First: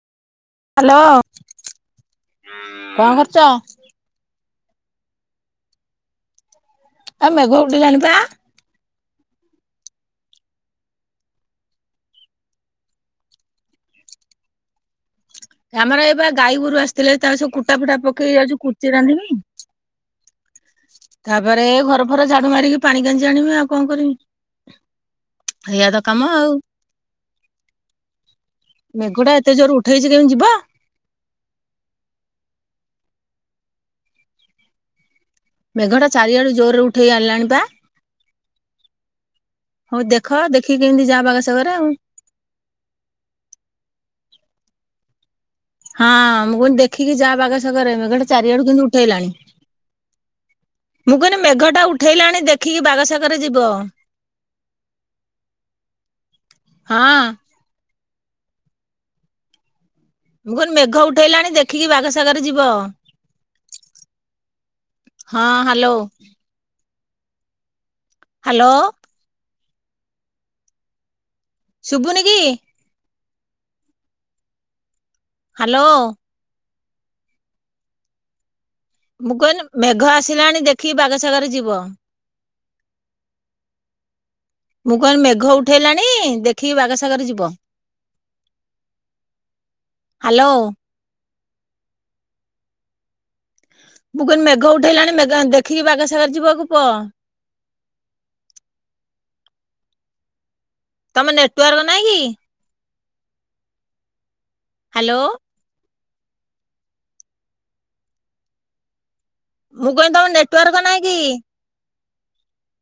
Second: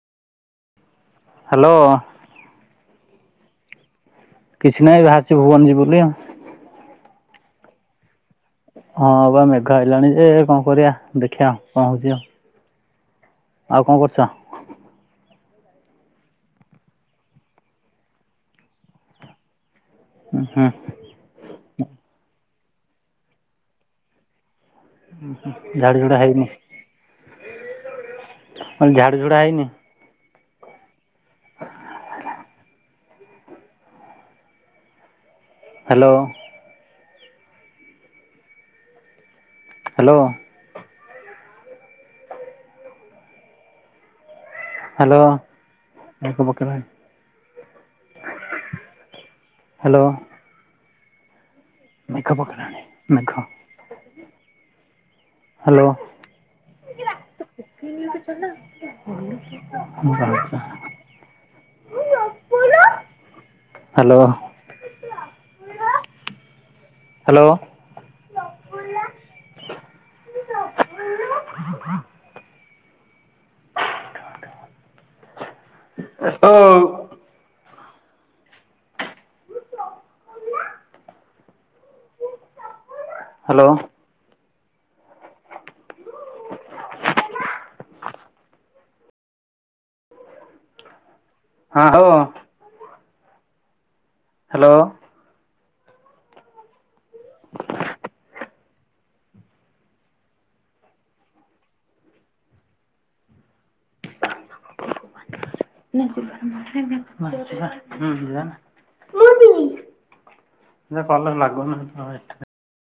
Hello. Hello. କଣ କରୁଛ? କିଛି ନାହିଁ ବାହାରୁଛି ଭୁବନ ଯିବି ବୋଲି ଆଉ। ଏ ମେଘ ଉଠିଲାଣି ପା। ହଁ ବା ମେଘ ଆଇଲାଣି ଯେ କଣ କରିବା ଦେଖିଆ କଣ ହୋଉଛି ଆଉ? ଆଉ କଣ କରୁଛ? ଆମର ଏ ପା ଗାଈ ଗୋରୁ ଆସିଥିଲେ ତାର ସେ କୁଟା ଫୁଟା ପକେଇ ଯାଉଚି କୁର୍ତ୍ତିୀ ରାନ୍ଧିମି। ଉଁ, ହୁଁ। ତାପରେ ଏ ଘର ଫର ଝାଡୁ ମାରିକି ପାଣି କାଞ୍ଜି ଆଣିମି, ଆଉ କଣ କରିମି। ହେୟା ତ ଝାଡ଼ୁଝୁଡ଼ା କାମ ହେଇନି ଆଉ। ମେଘଟା ଝାଡ଼ୁଝୁଡ଼ା ଏତେ ହେଇନି ଜୋରେ ଉଠେଇଛି କେମିତି ଯିବ। ମେଘଟା ହ୍ୟାଲୋ ଚାରିଆଡ଼ୁ ଜୋରରେ ଉଠାଇ ଆଣିଲାଣି ପା। ହଉ ହ୍ୟାଲୋ ଦେଖ, ଦେଖିକି କେମିତି ଯା ବାଗ ସାଗରେ ଆଉ। ହ୍ୟାଲୋ। ହଁ, ମେଘ ମୁଁ କହିଲି ପକେଇଲାଣି ଦେଖିକି ଯା ବାଗ ସାଗରେ ମେଘଟା ଚାରିଆଡୁ କିନ୍ତୁ ଉଠେଇଲାଣି। ହ୍ୟାଲୋ ମୁଁ କହିଲି ମେଘ ଟା ମେଘ ଉଠେଇଲାଣି ପକେଇଲାଣି ଦେଖିକି ବାଗ ମେଘ ସାଗରେ ଯିବ। ହ୍ୟାଲୋ। ହଁ ହ୍ୟାଲୋ ମୁଁ କହିଲି ମେଘ ଉଠେଇଲାଣି ଦେଖିକି ବାଗ ସାଗରେ ଯିବ। ହ୍ୟାଲୋ ହଁ, ହ୍ୟାଲୋ। ହ୍ୟାଲୋ। ହ୍ୟାଲୋ। ଶୁବୁନି କି? ହ୍ୟାଲୋ। ଅ ଅଉ ମୁଁ କହିଲି ମେଘ ଆସିଲାଣି ଦେଖିକି ବାଗସାଗରେ ଯିବ। ହ୍ୟାଲୋ। ମୁଁ କହିନି ମେଘ ଉଠେଇଲାଣି ଦେଖିକି ବାଗସାଗର ଯିବ। ହ୍ୟାଲୋ। ହଁ, ହାଲୋ। ମୁଁ କହିଲି ମେଘ ଉଠେଇଲାଣି ମେଘ ଦେଖିକି ବାଗସାଗର ଯିବଗୋ ପୁଅ। ତମ ନେଟୱାର୍କ ନାହିଁ କି? ହ୍ୟାଲୋ। ମୁଁ କହିଲି ତମ ନେଟୱାର୍କ ନାହିଁ ଯେ କି? କଲ ଲାଗୁନହି ତେ [unintelligible]